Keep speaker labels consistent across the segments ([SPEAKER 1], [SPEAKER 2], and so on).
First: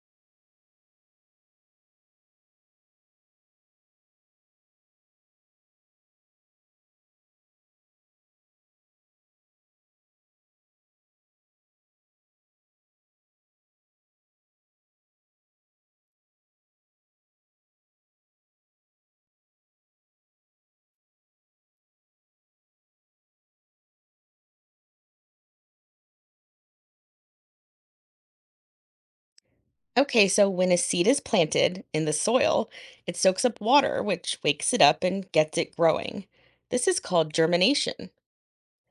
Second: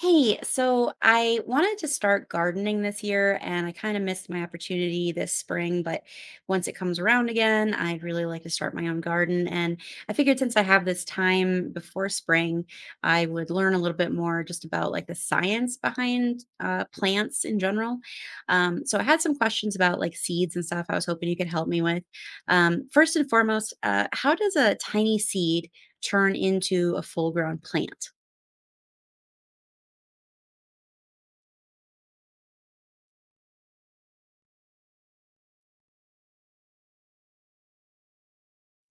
[SPEAKER 1] Hey, so I wanted to start gardening this year and I kind of missed my opportunity this spring, but once it comes around again, I'd really like to start my own garden. And I figured since I have this time before spring, I would learn a little bit more just about like the science behind plants in general. So I had some questions about like seeds and stuff I was hoping you could help me with. First and foremost, how does a tiny seed turn into a full grown plant?
[SPEAKER 2] Okay, so when a seed is planted in the soil, it soaks up water, which wakes it up and gets it growing. This is called germination.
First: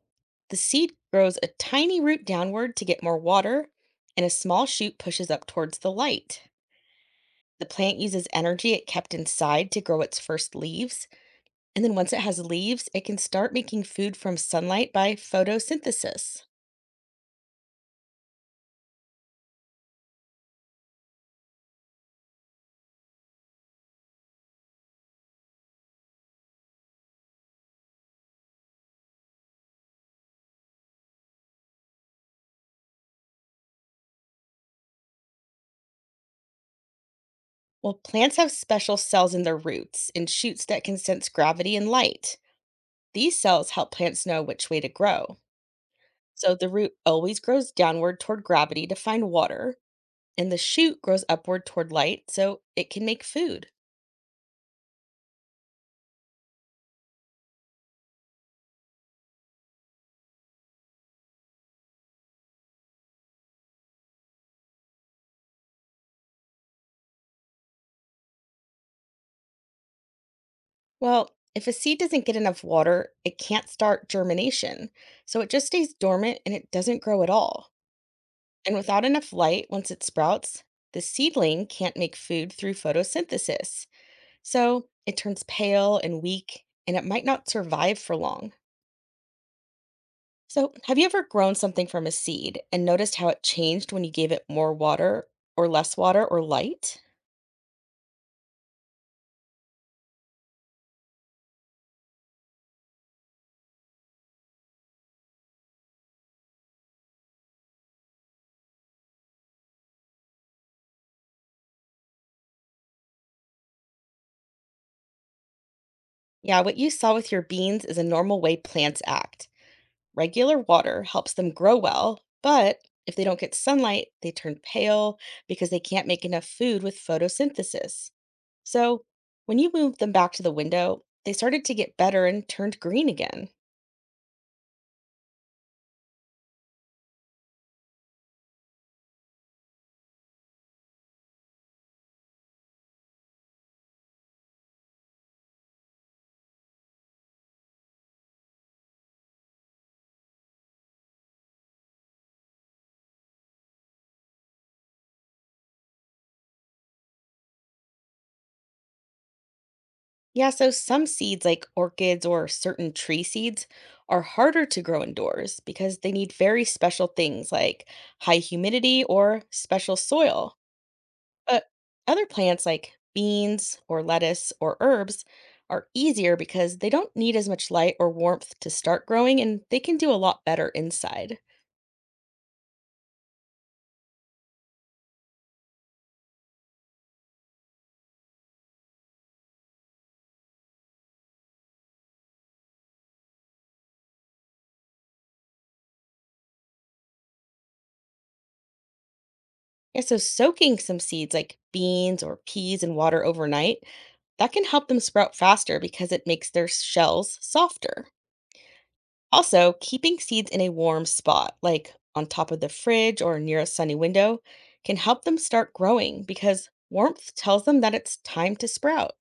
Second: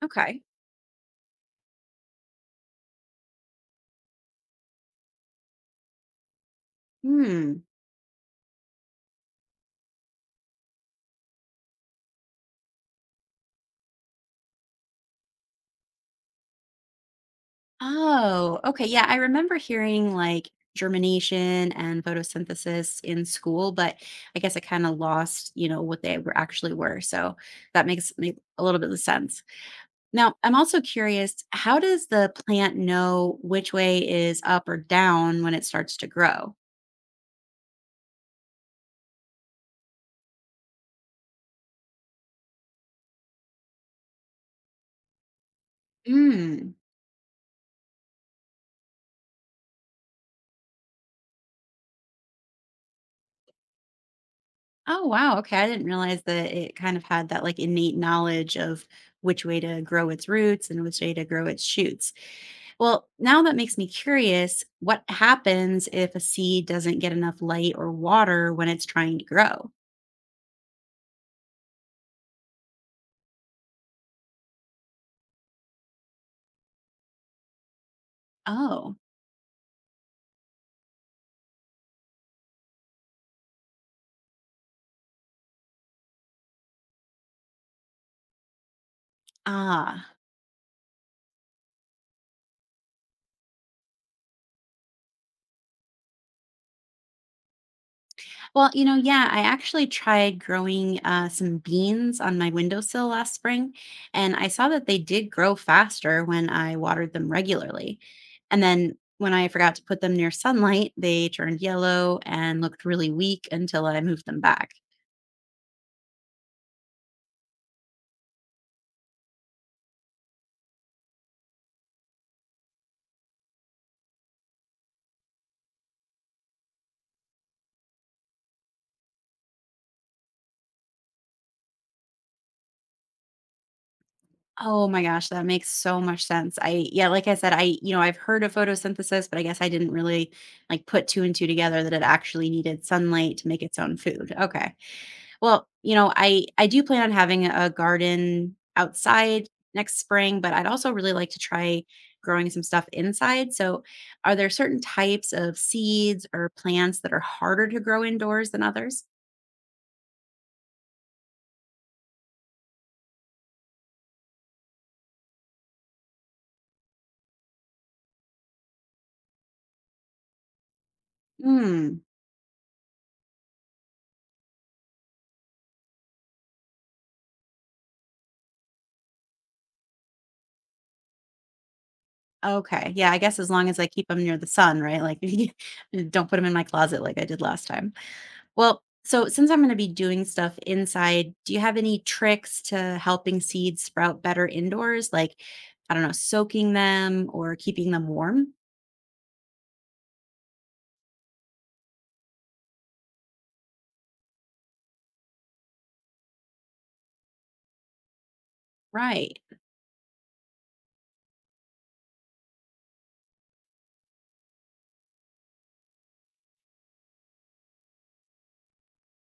[SPEAKER 1] Okay.
[SPEAKER 2] The seed grows a tiny root downward to get more water, and a small shoot pushes up towards the light.
[SPEAKER 1] Hmm.
[SPEAKER 2] The plant uses energy it kept inside to grow its first leaves, and then once it has leaves, it can start making food from sunlight by photosynthesis.
[SPEAKER 1] Oh, okay. Yeah, I remember hearing like germination and photosynthesis in school, but I guess I kind of lost what they were actually were. So that makes me a little bit of sense. Now, I'm also curious, how does the plant know which way is up or down when it starts to grow?
[SPEAKER 2] Well, plants have special cells in their roots and shoots that can sense gravity and light. These cells help plants know which way to grow. So the
[SPEAKER 1] Mm.
[SPEAKER 2] root always grows downward toward gravity to find water, and the shoot grows upward toward light so it can make food.
[SPEAKER 1] Oh, wow. Okay. I didn't realize that it kind of had that like innate knowledge of which way to grow its roots and which way to grow its shoots. Well, now that makes me curious what happens if a seed doesn't get enough light or water when it's trying to grow?
[SPEAKER 2] Well, if a seed doesn't get enough water, it can't start germination. So it just stays dormant and it doesn't grow at all. And
[SPEAKER 1] Oh,
[SPEAKER 2] without enough light, once it sprouts, the seedling can't make food through photosynthesis. So it turns pale and weak, and it might not survive for long.
[SPEAKER 1] ah.
[SPEAKER 2] So, have you ever grown something from a seed and noticed how it changed when you gave it more water or less water or light?
[SPEAKER 1] Well, you know, yeah, I actually tried growing some beans on my windowsill last spring, and I saw that they did grow faster when I watered them regularly. And then when I forgot to put them near sunlight, they turned yellow and looked really weak until I moved them back.
[SPEAKER 2] Yeah, what you saw with your beans is a normal way plants act. Regular water helps them grow well, but if they don't get sunlight, they turn pale because they can't make enough food with photosynthesis. So, when you moved them back to the window, they started to get better and turned green again.
[SPEAKER 1] Oh my gosh, that makes so much sense. I yeah, like I said, I I've heard of photosynthesis, but I guess I didn't really like put two and two together that it actually needed sunlight to make its own food. Okay. Well, you know, I do plan on having a garden outside next spring, but I'd also really like to try growing some stuff inside. So, are there certain types of seeds or plants that are harder to grow indoors than others?
[SPEAKER 2] Yeah, so some seeds like orchids or certain tree seeds are harder to grow indoors because they need very special things like high humidity or special soil. But
[SPEAKER 1] Hmm.
[SPEAKER 2] other plants like beans or lettuce or herbs are easier because they don't need as much light or warmth to start growing and they can do a lot better inside.
[SPEAKER 1] Okay. Yeah, I guess as long as I keep them near the sun, right? Like, don't put them in my closet like I did last time. Well, so since I'm going to be doing stuff inside, do you have any tricks to helping seeds sprout better indoors? Like, I don't know, soaking them or keeping them warm?
[SPEAKER 2] Yeah, so soaking some seeds like beans or peas in water overnight that can help them sprout faster because it makes their shells softer.
[SPEAKER 1] Right.
[SPEAKER 2] Also, keeping seeds in a warm spot, like on top of the fridge or near a sunny window, can help them start growing because warmth tells them that it's time to sprout.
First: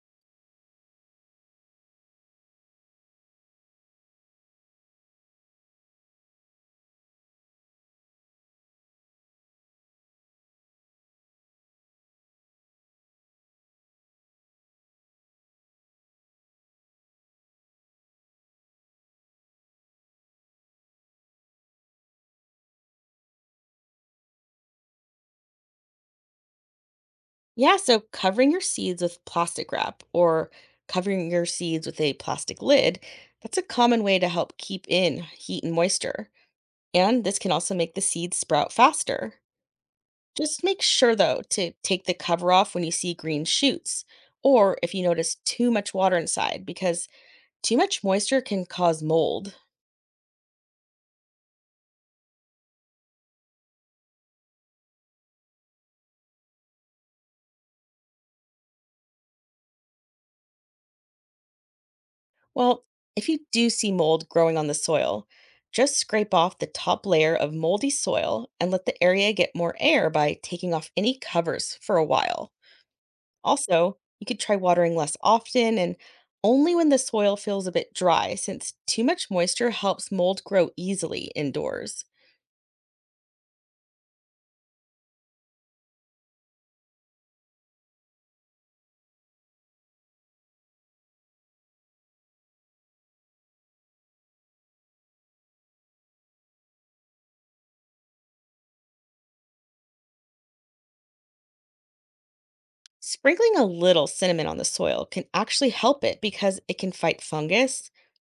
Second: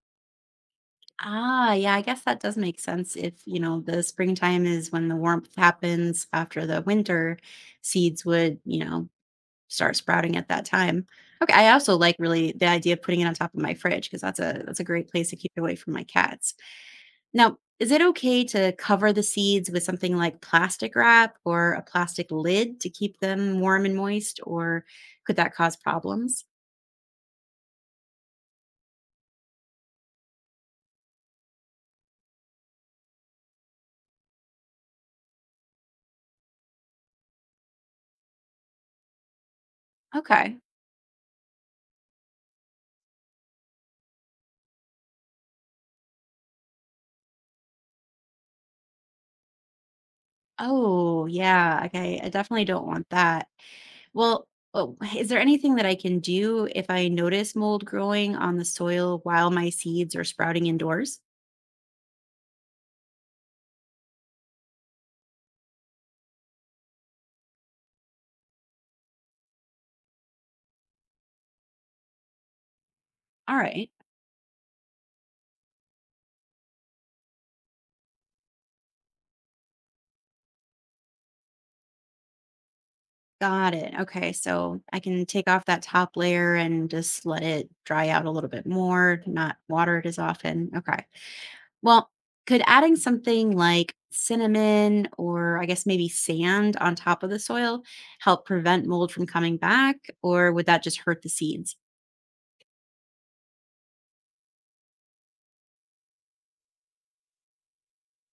[SPEAKER 1] Ah, yeah, I guess that does make sense if, you know, the springtime is when the warmth happens after the winter, seeds would start sprouting at that time. Okay, I also like really the idea of putting it on top of my fridge because that's a great place to keep it away from my cats. Now, is it okay to cover the seeds with something like plastic wrap or a plastic lid to keep them warm and moist, or could that cause problems?
[SPEAKER 2] Yeah, so covering your seeds with plastic wrap or covering your seeds with a plastic lid, that's a common way to help keep in heat and moisture. And this can also make the seeds sprout faster.
[SPEAKER 1] Okay.
[SPEAKER 2] Just make sure, though, to take the cover off when you see green shoots or if you notice too much water inside, because too much moisture can cause mold.
[SPEAKER 1] Oh, yeah. Okay. I definitely don't want that. Well, oh, is there anything that I can do if I notice mold growing on the soil while my seeds are sprouting indoors?
[SPEAKER 2] Well, if you do see mold growing on the soil, just scrape off the top layer of moldy soil and let the area get more air by taking off any covers for a while.
[SPEAKER 1] All right.
[SPEAKER 2] Also, you could try watering less often and only when the soil feels a bit dry, since too much moisture helps mold grow easily indoors.
[SPEAKER 1] Got it. Okay. So I can take off that top layer and just let it dry out a little bit more, not water it as often. Okay. Well, could adding something like cinnamon or I guess maybe sand on top of the soil help prevent mold from coming back? Or would that just hurt the seeds?
[SPEAKER 2] Sprinkling a little cinnamon on the soil can actually help it because it can fight fungus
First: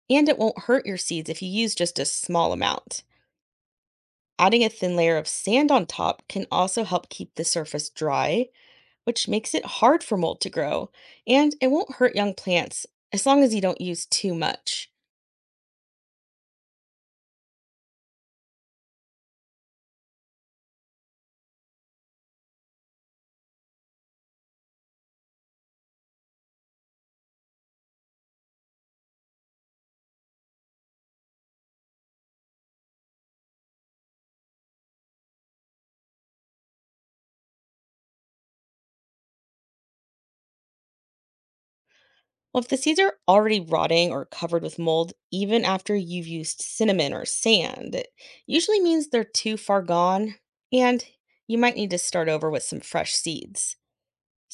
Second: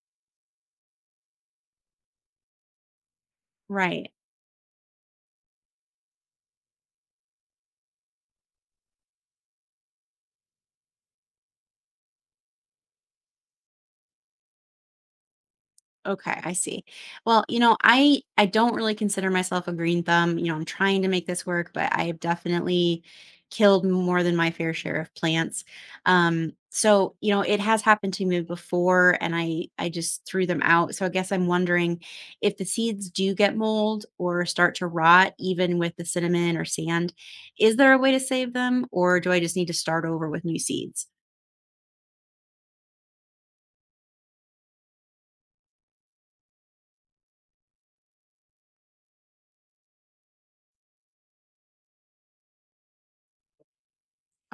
[SPEAKER 2] and it won't hurt your seeds if you use just a small amount.
[SPEAKER 1] Right.
[SPEAKER 2] Adding a thin layer of sand on top can also help keep the surface dry, which makes it hard for mold to grow, and it won't hurt young plants as long as you don't use too much.
[SPEAKER 1] Okay, I see. Well, you know, I don't really consider myself a green thumb. You know, I'm trying to make this work, but I have definitely killed more than my fair share of plants. So, you know, it has happened to me before and I just threw them out. So I guess I'm wondering if the seeds do get mold or start to rot even with the cinnamon or sand, is there a way to save them or do I just need to start over with new seeds?
[SPEAKER 2] Well, if the seeds are already rotting or covered with mold, even after you've used cinnamon or sand, it usually means they're too far gone and you might need to start over with some fresh seeds.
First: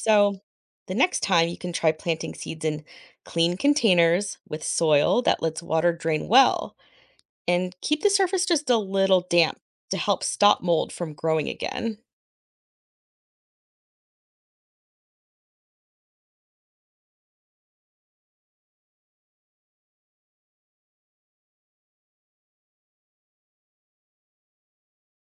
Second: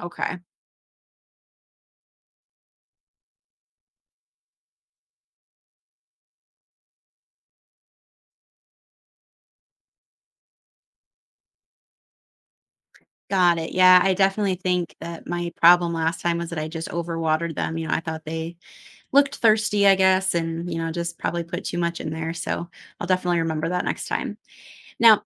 [SPEAKER 1] Okay.
[SPEAKER 2] the next time you can try planting seeds in clean containers with soil that lets water drain well and keep the surface just a little damp to help stop mold from growing again.
[SPEAKER 1] Got it. Yeah, I definitely think that my problem last time was that I just overwatered them. You know, I thought they looked thirsty, I guess, and, you know, just probably put too much in there. So I'll definitely remember that next time. Now,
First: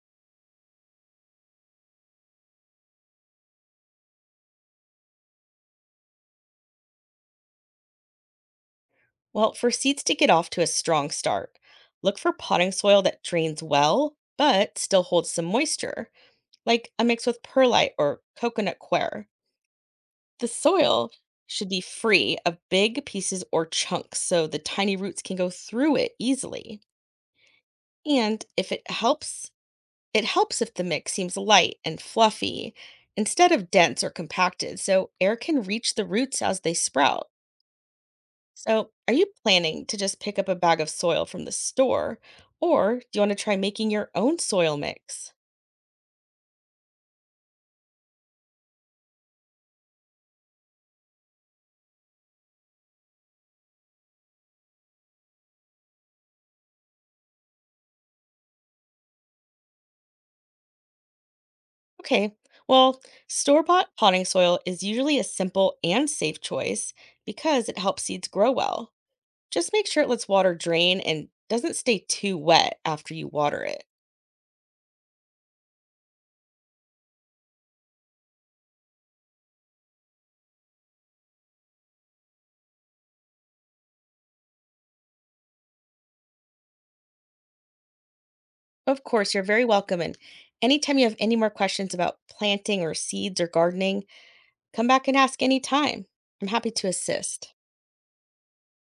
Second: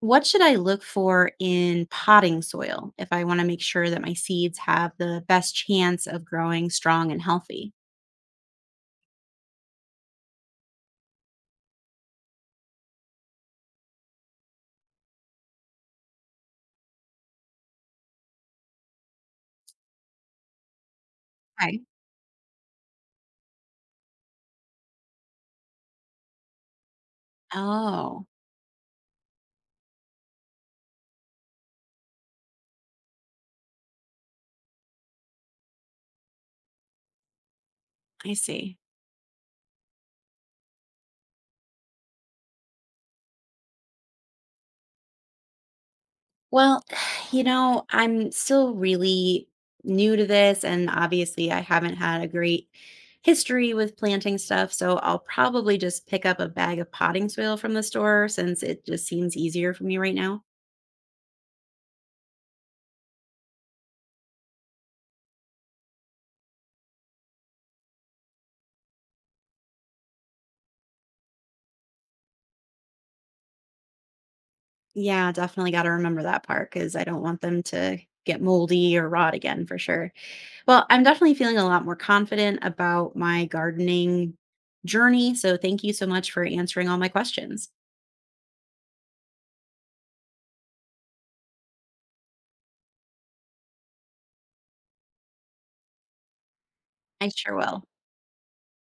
[SPEAKER 1] what should I look for in potting soil if I want to make sure that my seeds have the best chance of growing strong and healthy?
[SPEAKER 2] Well, for seeds to get off to a strong start, look for potting soil that drains well but still holds some moisture, like a mix with perlite or coconut coir. The soil should be
[SPEAKER 1] Okay.
[SPEAKER 2] free of big pieces or chunks so the tiny roots can go through it easily.
[SPEAKER 1] Oh,
[SPEAKER 2] And if it helps, it helps if the mix seems light and fluffy instead of dense or compacted so air can reach the roots as they sprout.
[SPEAKER 1] I see.
[SPEAKER 2] So, are you planning to just pick up a bag of soil from the store, or do you want to try making your own soil mix?
[SPEAKER 1] Well, you know, I'm still really new to this, and obviously, I haven't had a great history with planting stuff. So I'll probably just pick up a bag of potting soil from the store since it just seems easier for me right now.
[SPEAKER 2] Okay, well, store bought potting soil is usually a simple and safe choice because it helps seeds grow well. Just make sure it lets water drain and doesn't stay too wet after you water it.
[SPEAKER 1] Yeah, definitely got to remember that part because I don't want them to get moldy or rot again for sure. Well, I'm definitely feeling a lot more confident about my gardening journey. So thank you so much for answering all my questions.
[SPEAKER 2] Of course, you're very welcome. And anytime you have any more questions about planting or seeds or gardening, come back and ask anytime. I'm happy to
[SPEAKER 1] I
[SPEAKER 2] assist.
[SPEAKER 1] sure will.